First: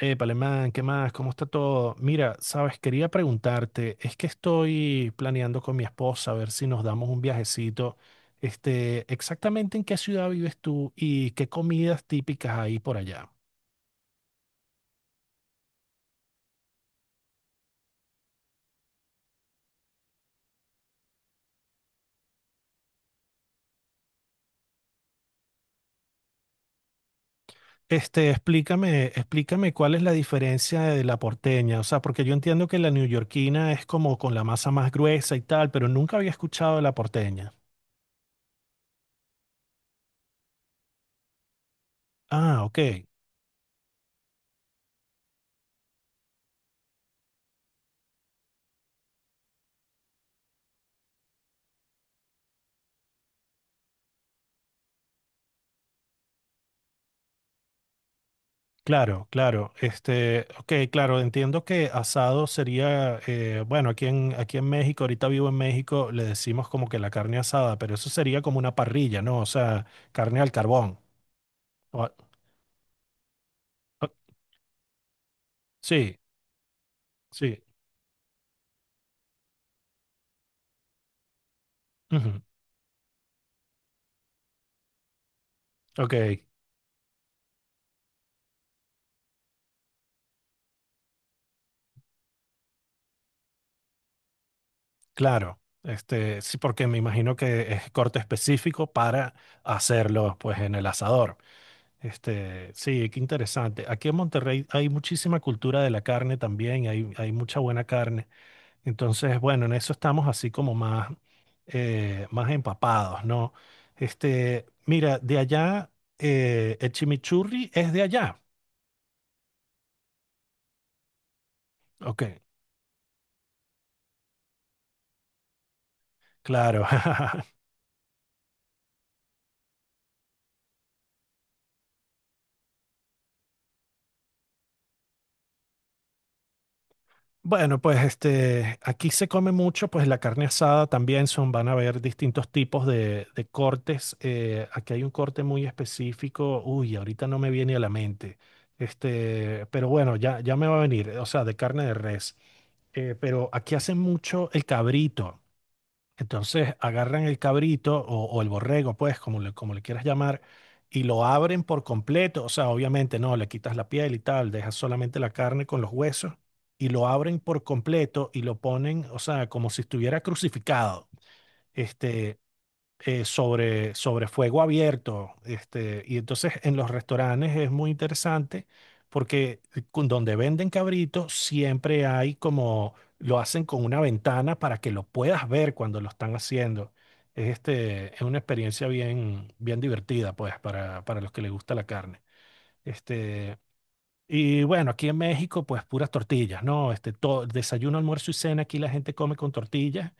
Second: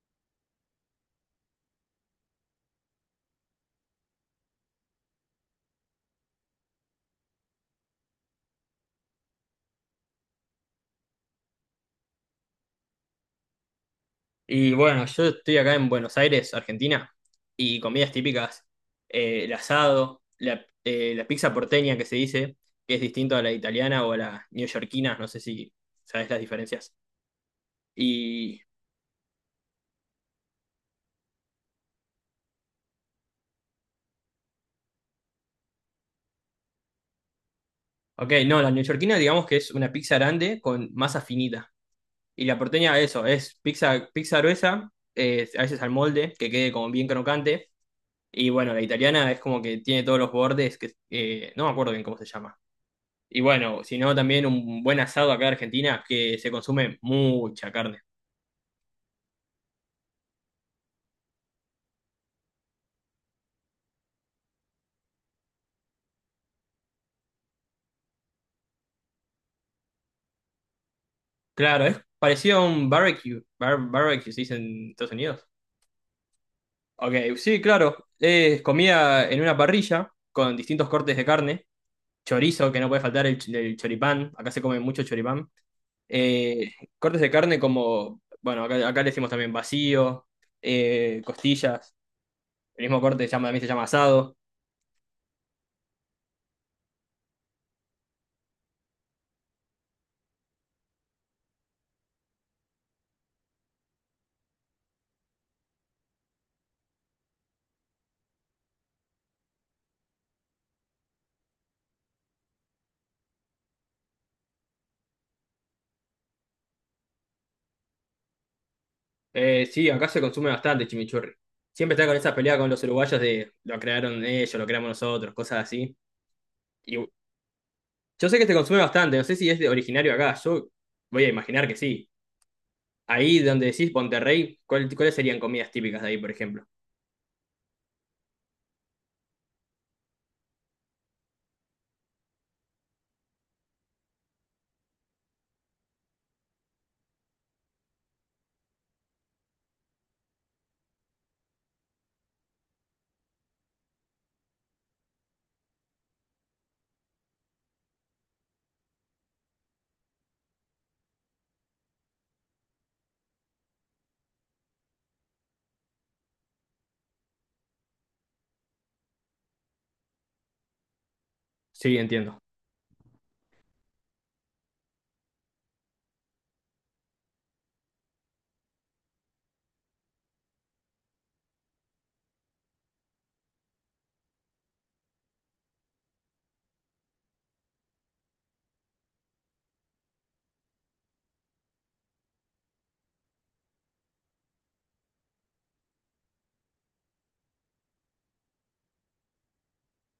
Palemán, ¿qué más? ¿Cómo está todo? Mira, sabes, quería preguntarte, es que estoy planeando con mi esposa a ver si nos damos un viajecito. Exactamente en qué ciudad vives tú y qué comidas típicas hay por allá. Y bueno, yo estoy acá en Buenos Aires, Argentina, y comidas típicas, el asado, la, la pizza porteña que se dice, que es distinto a la italiana o a la neoyorquina, no sé si sabes las diferencias. Y, Explícame cuál es la diferencia de la porteña, o sea, porque yo entiendo que la neoyorquina es como con la masa más gruesa y tal, pero nunca había escuchado de la porteña. ok, no, la neoyorquina digamos que es una pizza grande con masa finita. Y la Ah, porteña, ok. eso, es pizza gruesa, a veces al molde, que quede como bien crocante. Y bueno, la italiana es como que tiene todos los bordes, que no me acuerdo bien cómo se llama. Y bueno, si no, también un buen asado acá en Argentina, que se consume mucha carne. Claro, claro. Ok, claro, entiendo que asado sería, bueno, aquí en México, ahorita vivo en México, le decimos como que la carne asada, pero eso sería como una parrilla, ¿no? O sea, carne al carbón. Claro, es O- parecido a un barbecue. O- Barbecue se dice en Estados Unidos. sí, Ok, sí, sí. claro. Es comida en una parrilla con distintos cortes de carne. Ujú. Chorizo, que no puede faltar el choripán. Acá se come mucho choripán. Ok, Eh, cortes de carne como, bueno, acá le decimos también vacío, costillas. El mismo corte se llama, también se llama asado. claro. Sí, porque me imagino que es corte específico para hacerlo, pues, en el asador. Sí, qué interesante. Aquí en Monterrey hay muchísima cultura de la carne también, hay mucha buena carne. Entonces, bueno, en eso estamos así como más empapados, ¿no? Mira, de allá, el chimichurri es de allá. Sí, acá se consume bastante chimichurri. Siempre está con Ok, esa pelea con los uruguayos de lo crearon ellos, lo creamos nosotros, cosas así. claro. Y yo sé que se consume bastante, no sé si es de originario acá, yo voy a imaginar que sí. Ahí donde decís Monterrey, ¿cuáles serían comidas típicas de ahí, por ejemplo? Bueno, pues aquí se come mucho, pues la carne asada también son, van a haber distintos tipos de cortes. Aquí hay un corte muy específico. Uy, ahorita no me viene a la mente. Pero bueno, ya me va a venir, o sea, de carne de res. Pero aquí hacen mucho el cabrito. Entonces agarran el cabrito o el borrego, pues, como le quieras llamar, y lo abren por completo. O sea, obviamente no, le quitas la piel y tal, dejas solamente la carne con los huesos y lo abren por completo y lo ponen, o sea, como si estuviera crucificado. Sí, Este, entiendo. sobre fuego abierto. Y entonces en los restaurantes es muy interesante porque donde venden cabritos siempre hay como, lo hacen con una ventana para que lo puedas ver cuando lo están haciendo. Es una experiencia bien, bien divertida, pues, para los que les gusta la carne. Este, y bueno, aquí en México, pues puras tortillas, ¿no? Todo, desayuno, almuerzo y cena, aquí la gente come con tortillas.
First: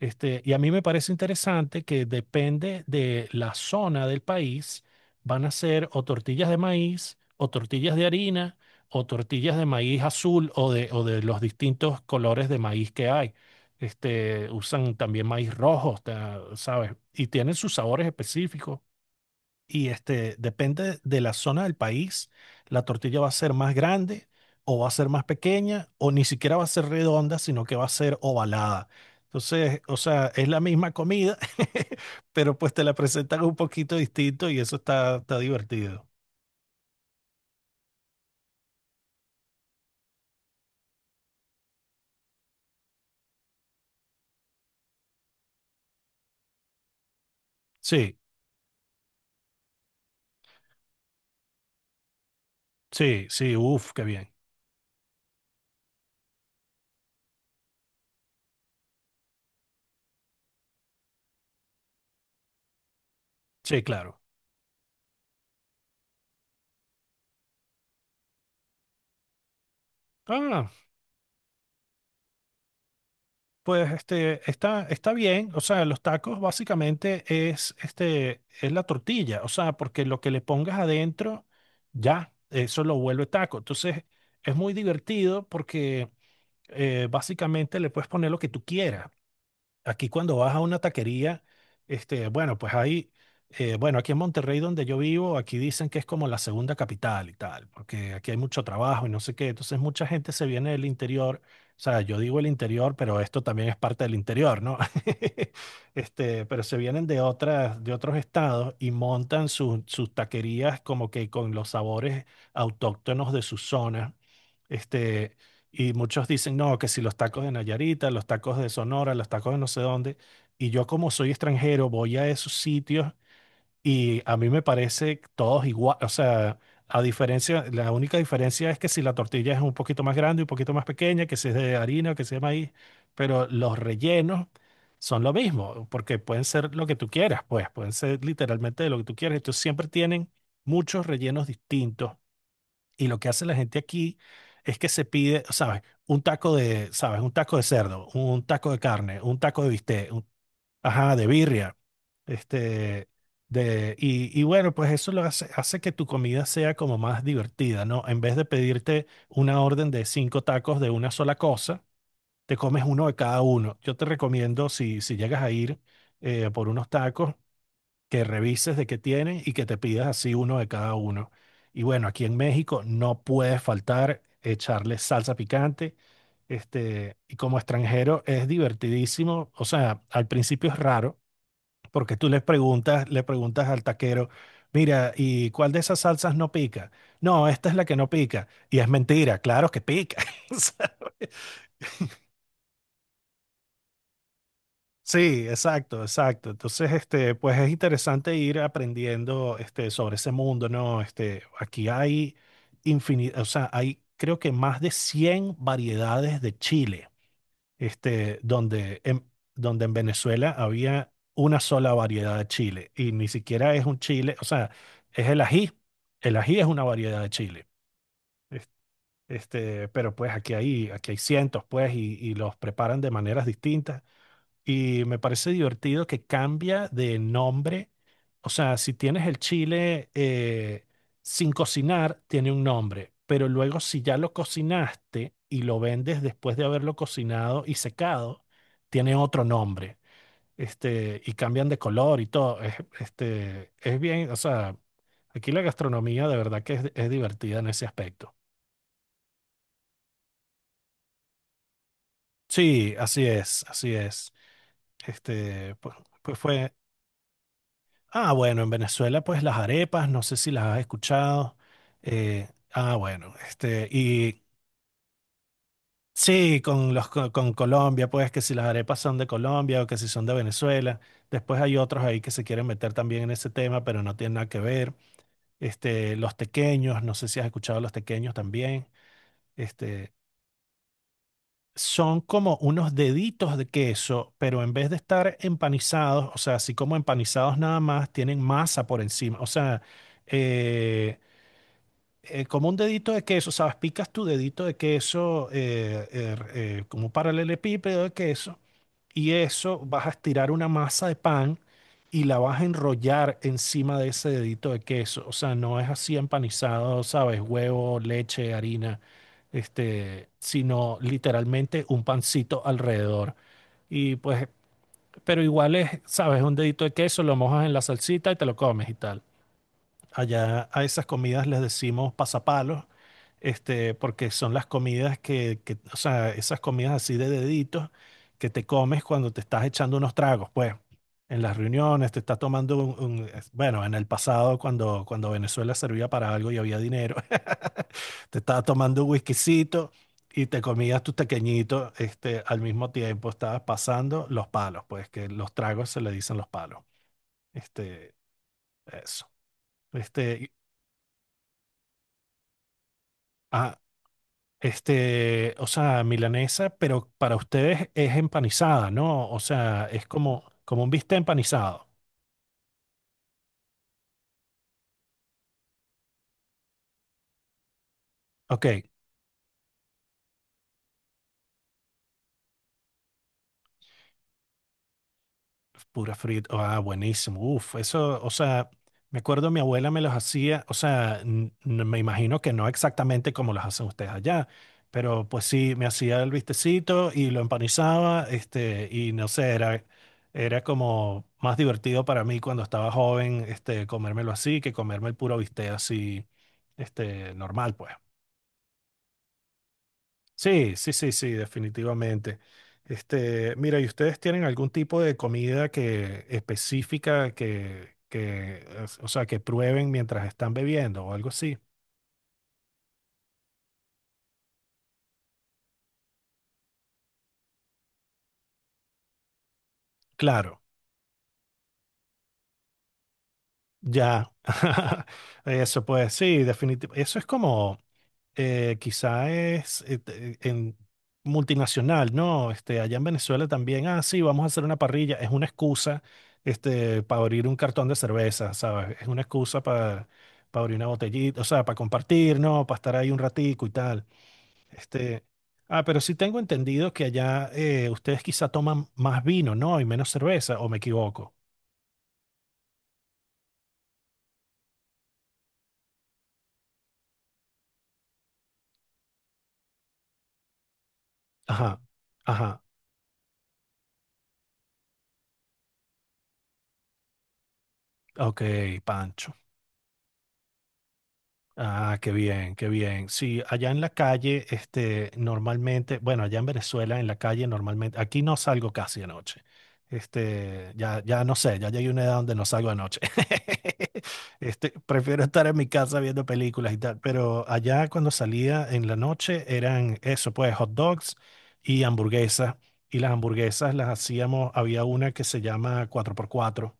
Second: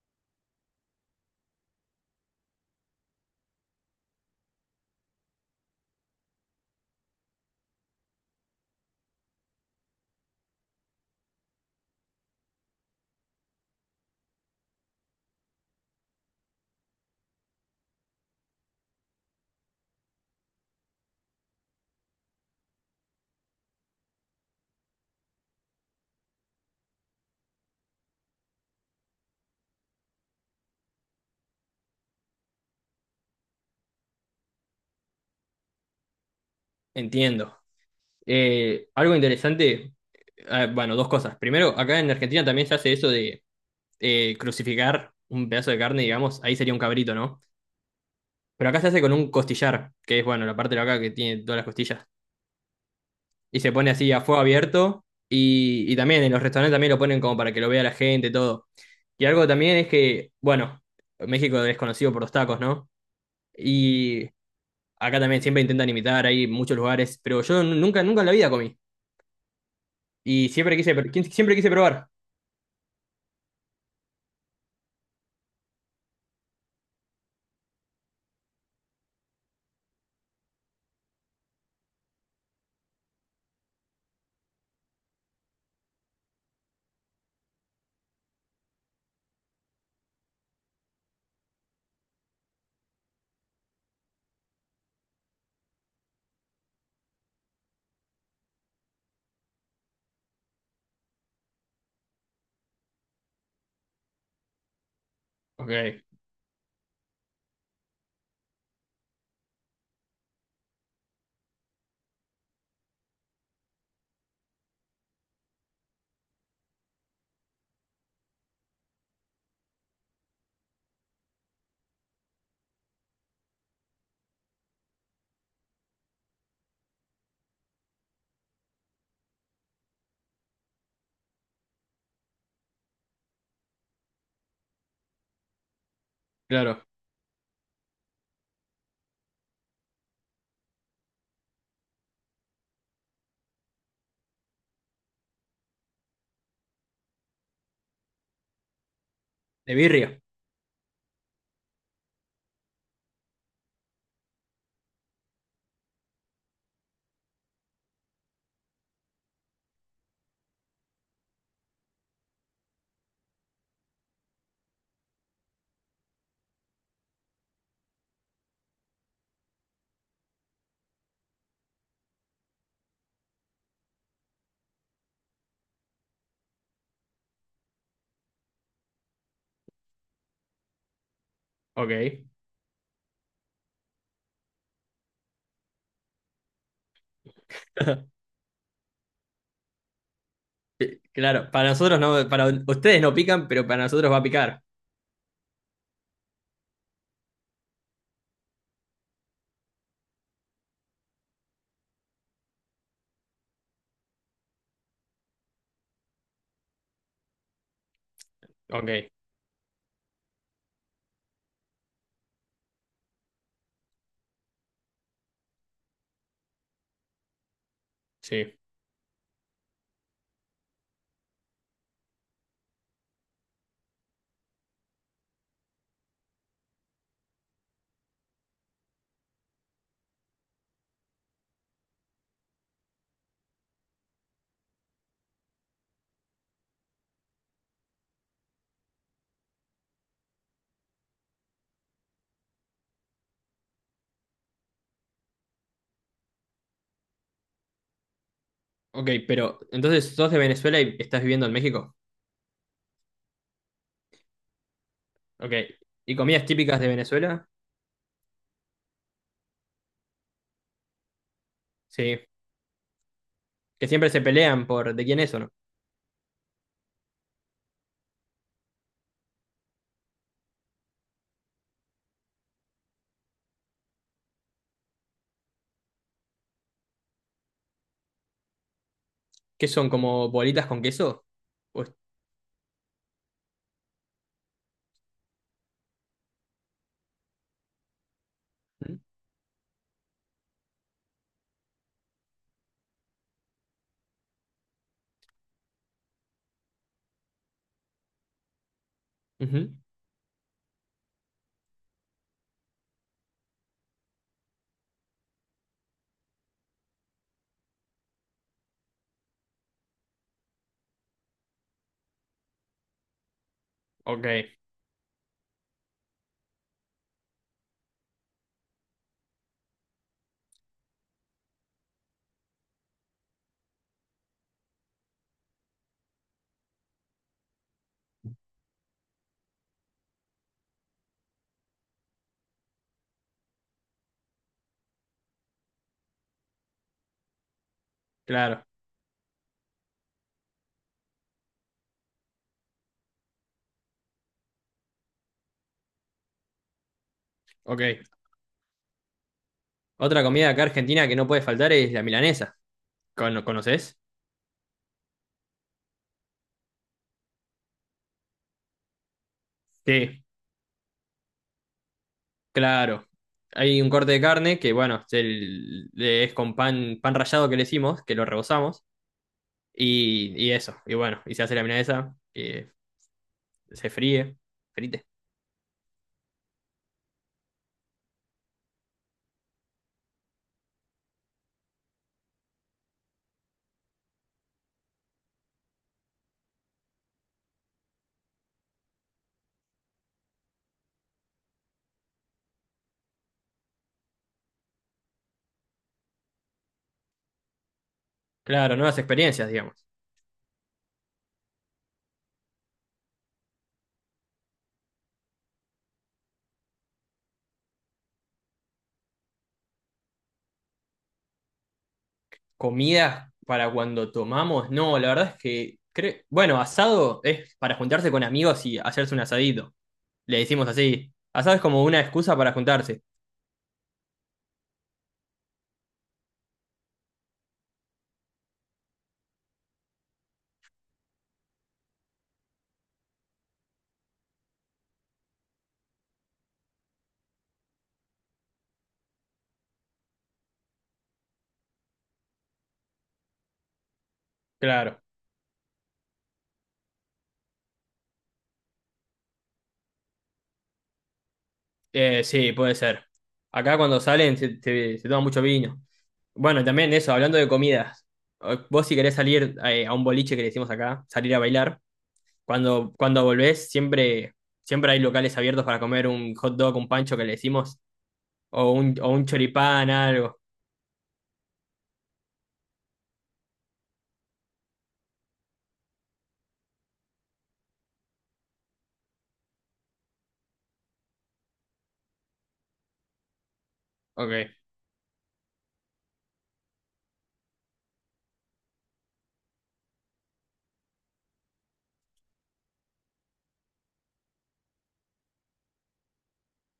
Y a mí me parece interesante que depende de la zona del país, van a ser o tortillas de maíz, o tortillas de harina, o tortillas de maíz azul, o de los distintos colores de maíz que hay. Usan también maíz rojo, ¿sabes? Y tienen sus sabores específicos y depende de la zona del país, la tortilla va a ser más grande o va a ser más pequeña o ni siquiera va a ser redonda, sino que va a ser ovalada. Entonces, o sea, es la misma comida, pero pues te la presentan un poquito distinto y eso está divertido. Entiendo. Algo interesante, bueno, dos cosas. Primero, acá en Argentina también se hace eso de crucificar un pedazo de carne, digamos, ahí sería un cabrito, ¿no? Sí, Pero acá se hace con un costillar, que es, bueno, la parte de acá que tiene todas las costillas. sí, sí, Y se pone uff, qué así a bien. fuego abierto. Y también en los restaurantes también lo ponen como para que lo vea la gente, todo. Y algo también es que, bueno, México es conocido por los tacos, ¿no? Sí, claro. Y acá también siempre intentan imitar, hay muchos lugares, pero yo nunca, nunca en la vida comí. Y Ah, siempre quise, siempre quise probar. pues está bien, o sea, los tacos básicamente es la tortilla, o sea, porque lo que le pongas adentro, ya, eso lo vuelve taco. Entonces, es muy divertido porque básicamente le puedes poner lo que tú quieras, aquí cuando vas a una taquería, bueno, pues hay, bueno, aquí en Monterrey donde yo vivo, aquí dicen que es como la segunda capital y tal, porque aquí hay mucho trabajo y no sé qué, entonces mucha gente se viene del interior, o sea, yo digo el interior, pero esto también es parte del interior, ¿no? Ok, Pero se vienen de otras, de otros estados y montan sus taquerías como que con los sabores autóctonos de su zona. Este, y muchos dicen, no, que si los tacos de Nayarita, los tacos de Sonora, los tacos de no sé dónde. Y yo como soy extranjero, voy a esos sitios y a mí me parece todos igual. O sea, a diferencia, la única diferencia es que si la tortilla es un poquito más grande, un poquito más pequeña, que si es de harina o que si es de maíz, pero los rellenos son lo mismo, porque pueden ser claro. lo que tú quieras, pues, pueden ser literalmente lo que tú quieras. Entonces siempre tienen muchos rellenos distintos y lo que hace la gente aquí es que se pide, ¿sabes? Un taco de, ¿sabes? Un taco de cerdo, un taco de carne, un taco de De birria. bistec, ajá, de birria, este, y bueno, pues eso lo hace, hace que tu comida sea como más divertida, ¿no? En vez de pedirte una orden de cinco tacos de una sola cosa, te comes uno de cada uno. Yo te recomiendo, si, si llegas a ir por unos tacos, que revises de qué tienes y que te pidas así uno de cada uno. Y bueno, aquí en México no puede faltar echarle salsa picante. Y como extranjero es divertidísimo. O sea, al principio es raro Ok. porque tú le preguntas al taquero, mira, ¿y cuál de esas salsas no pica? No, esta es la que no pica. Y es mentira, claro que pica. claro, para nosotros no, para ustedes no pican, pero para nosotros va a picar. Sí, exacto, exacto. Entonces, pues es interesante ir aprendiendo, sobre ese mundo, ¿no? Aquí hay infinidad, o sea, hay creo que más de 100 variedades de chile, Ok, donde en, donde en Venezuela había una sola variedad de chile y ni siquiera es un chile, o sea, es el ají. El ají es una variedad de chile. sí. Es- pero pues aquí hay cientos, pues, y los preparan de maneras distintas. Y me parece divertido que cambia de nombre. O sea, si tienes el chile sin cocinar, tiene un nombre. Pero luego, si ya lo cocinaste y lo vendes después de haberlo cocinado y secado, tiene otro nombre. Y cambian de color y todo. Es bien, o sea, aquí la gastronomía de verdad que es divertida en ese aspecto. Ok, pero entonces sos de Venezuela y estás viviendo en México. Sí, así es, así es. Ok. Este, pues ¿Y pues comidas fue. típicas de Venezuela? Ah, bueno, en Venezuela, pues las arepas, no sé si las has escuchado. Sí. Ah, bueno, Que siempre se y pelean por de quién es o no. sí, con los Colombia, pues que si las arepas son de Colombia o que si son de Venezuela. Después hay otros ahí que se quieren meter también en ese tema, pero no tienen nada que ver. Los tequeños, no sé si has escuchado los tequeños también. ¿Qué son Este, como bolitas con queso? Pues- Son como unos deditos de queso, pero en vez de estar empanizados, o sea, así como empanizados nada más, tienen masa por encima. O sea, eh, como un dedito de queso, ¿sabes? Picas tu dedito de queso como un paralelepípedo de queso y Ujú. eso vas a estirar una masa de pan y la vas a enrollar encima de ese dedito de queso. O sea, no es así empanizado, ¿sabes? Huevo, leche, harina, sino literalmente un pancito alrededor. Y Ok, pues, pero igual es, ¿sabes? Un dedito de queso, lo mojas en la salsita y te lo comes y tal. Allá a esas comidas les decimos pasapalos, porque son las comidas o sea, esas comidas así de deditos que te comes cuando te estás echando unos tragos, pues, en las reuniones, te estás tomando bueno, en el pasado cuando, cuando Venezuela servía para algo y había dinero, te estabas claro. tomando un whiskycito y te comías tus tequeñitos, al mismo tiempo estabas pasando los palos, pues, que los tragos se le dicen los palos, Ok. este, eso. Otra este. comida y- acá argentina que no puede faltar es la milanesa. Ah, ¿Conoces? O sea, milanesa, pero para ustedes es empanizada, ¿no? O sea, es Sí, como, como un bistec empanizado. claro. Hay un corte de carne que, bueno, es, es con pan, pan rallado que le hicimos, que lo Ok. rebozamos. Y eso. Y bueno, y se hace la milanesa, que se fríe. Frite. Pura frita. Ah, buenísimo. Uf, eso, o sea, me acuerdo mi abuela me los hacía, o sea, me imagino que no exactamente como los hacen ustedes allá, pero pues sí, me hacía el vistecito y lo empanizaba, y no sé, era como más divertido para mí cuando estaba joven, comérmelo así que comerme el puro bistec así, normal, pues. Claro, nuevas experiencias, digamos. Sí, sí, sí, sí, definitivamente. Mira, ¿y ustedes tienen algún tipo de comida que específica o sea, que prueben mientras están bebiendo o algo así? Comidas para cuando tomamos, no, la verdad es que, bueno, asado es para juntarse con amigos y hacerse un asadito. Le Claro, decimos así. Asado es como una excusa para juntarse. ya. Eso pues, sí, definitivamente. Eso es como, quizá es en multinacional, ¿no? Allá en Venezuela también, ah, sí, vamos a hacer una parrilla, es una excusa, para abrir un cartón de cerveza, ¿sabes? Es una excusa para abrir una botellita, o sea, para compartir, ¿no? Para estar ahí un ratico y tal. Claro. Este, ah, pero sí tengo entendido que allá ustedes quizá toman más vino, ¿no? Y menos cerveza, ¿o me equivoco? Sí, puede ser. Acá cuando salen se toma mucho vino. Bueno, también eso, hablando de comidas. Vos si querés salir a un boliche que le decimos acá, salir a Ajá, bailar, ajá, cuando, cuando volvés siempre, siempre hay locales abiertos para comer un hot dog, un pancho que le decimos, ok, o o un Pancho. choripán, algo. Ah, qué bien, qué bien. Sí, allá en la calle, normalmente, bueno, allá en Venezuela, en la calle normalmente, aquí no salgo casi de noche. Ya no sé, ya llegué a una edad donde no salgo de noche. Ok. Prefiero estar en mi casa viendo películas y tal, pero allá cuando salía en la noche eran eso, pues, hot dogs y hamburguesas. Y las hamburguesas las hacíamos, había una que se llama 4x4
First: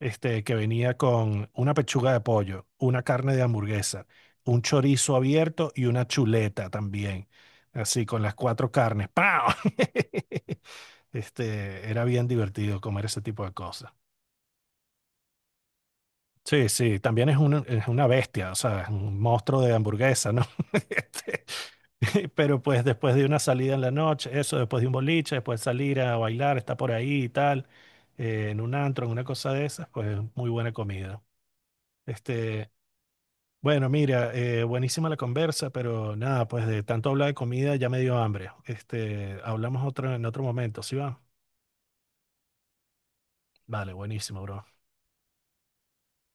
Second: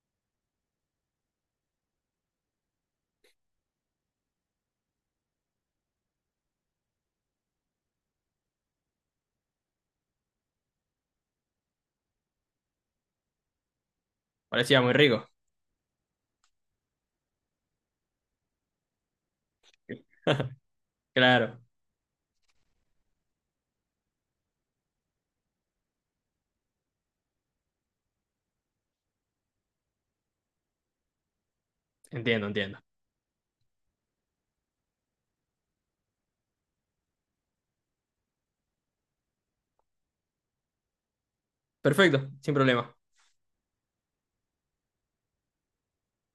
que venía con una pechuga de pollo, una carne de hamburguesa, un chorizo abierto y una chuleta también. Así, con las cuatro carnes. ¡Pau! Era bien divertido comer ese tipo de cosas. Parecía muy rico. Sí, sí, también es una bestia, o sea, es un monstruo de hamburguesa, ¿no? Este, Claro, pero pues después de una salida en la noche, eso, después de un boliche, después de salir a bailar, está por ahí y tal, en un antro, en una cosa de esas, pues muy buena comida. entiendo, Este, entiendo. Bueno, mira, buenísima la conversa, pero nada, pues de tanto hablar de comida ya me dio hambre. Hablamos otro en otro momento, ¿sí va? Perfecto, sin problema. Vale, buenísimo, bro.